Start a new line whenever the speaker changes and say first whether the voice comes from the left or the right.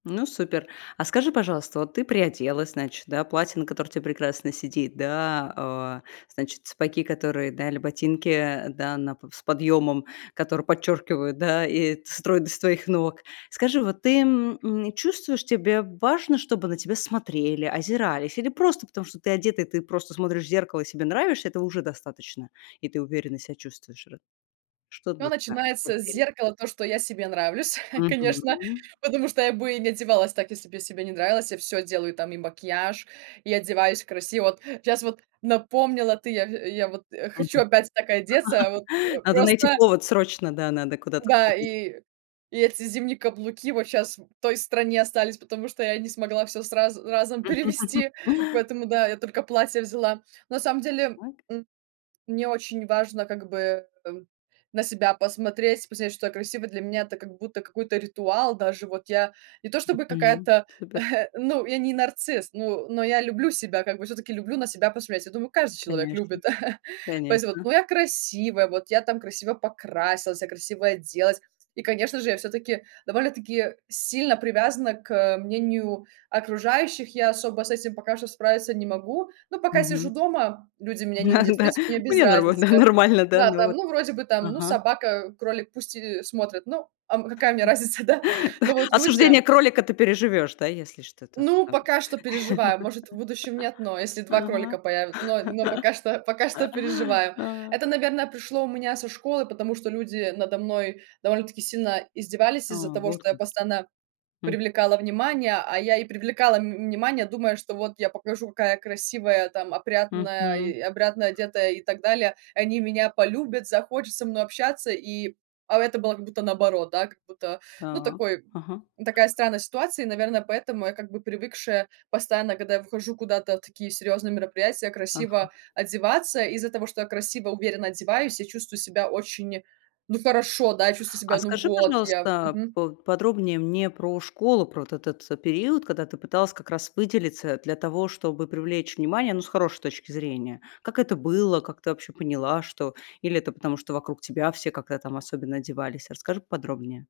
left: Ну, супер. А скажи, пожалуйста, вот ты приоделась, значит, да, платье, которое на тебе прекрасно сидит, да, а значит, сапоги, которые, да, или ботинки, да, на п с подъемом, которые подчеркивают, да, и стройность твоих ног. Скажи, вот ты, м, м, чувствуешь, тебе важно, чтобы на тебя смотрели, озирались, или просто потому, что ты одета, и ты просто смотришь в зеркало и себе нравишься, этого уже достаточно, и ты уверенно себя чувствуешь ра Что для
right: Всё
left: тебя?
right: начинается с
left: [unintelligible]
right: зеркала, то что я себе нравлюсь, конечно,
left: Мгм.
right: потому что я бы не одевалась так, если бы я себе не нравилась. Я всё делаю там: и макияж, и одеваюсь красиво. Вот сейчас вот напомнила ты, я в я вот
left: Мгм.
right: хочу опять так одеться, вот, э,
left: Надо найти
right: просто
left: повод срочно. Да, надо куда-то
right: Да,
left: сходить.
right: и и эти зимние каблуки вот сейчас в той стране остались, потому что я не смогла всё сразу разом перевезти, поэтому да, я только платье взяла. На самом деле,
left: Так.
right: м, мне очень важно как бы на себя посмотреть, посмотреть, что я красивая. Для меня это как будто какой-то ритуал, даже вот я не то чтобы
left: Мгм.
right: какая-то,
left: Супер.
right: ну, я не нарцисс, но но я люблю себя, как бы всё-таки люблю на себя посмотреть. Я думаю, каждый человек
left: Конечно
right: любит, поэтому,
left: конечно.
right: ну, я красивая, вот я там красиво покрасилась, я красивая оделась. И конечно же, я всё-таки довольно-таки сильно привязана к, э, мнению окружающих, я особо с этим пока что справиться не могу, но пока сижу
left: Мгм.
right: дома, люди меня не
left: А,
right: видят, в
left: да.
right: принципе, мне без
left: Мне нормально
right: разницы.
left: нормально, да,
right: Да
left: ну
right: там.
left: вот.
right: Ну, вроде бы там, ну,
left: Ага.
right: собака, кролик, пусть и смотрят. Ну, а, м, а какая мне разница, да? Но вот
left: Осуждение
right: люди
left: кролика ты переживешь, да, если что-то
right: Ну,
left: там?
right: пока что переживаю, может, в будущем нет, но если 2 кролика появя но но пока что, пока
left: Ага,
right: что переживаю.
left: а.
right: Это, наверное, пришло у меня со школы, потому что люди надо мной довольно-таки сильно издевались
left: А.
right: из-за того,
left: Вот
right: что я
left: как.
right: постоянно
left: М.
right: привлекала внимание. А я и привлекала, м, внимание, думая, что вот я покажу, какая я красивая там
left: Мгм. Все четко и
right: опрятная
left: корректно.
right: и опрятно одетая, и так далее. Они меня полюбят, захотят со мной общаться, и а это было как будто наоборот, да, как будто, ну,
left: Так.
right: такой
left: Ага.
right: такая странная ситуация, и, наверное, поэтому я как бы привыкшая постоянно, когда я выхожу куда-то в такие серьёзные мероприятия,
left: Ага.
right: красиво одеваться. И из-за того, что я красиво, уверенно одеваюсь, я чувствую себя очень, ну, хорошо, да, чувствую
left: А
right: себя, ну,
left: скажи,
right: вот я
left: пожалуйста,
right: Мгм.
left: поподробнее мне про школу, про вот этот, э, период, когда ты пыталась как раз выделиться для того, чтобы привлечь внимание, ну, с хорошей точки зрения. Как это было? Как ты вообще поняла, что Или это потому, что вокруг тебя все как-то там особенно одевались? Расскажи поподробнее.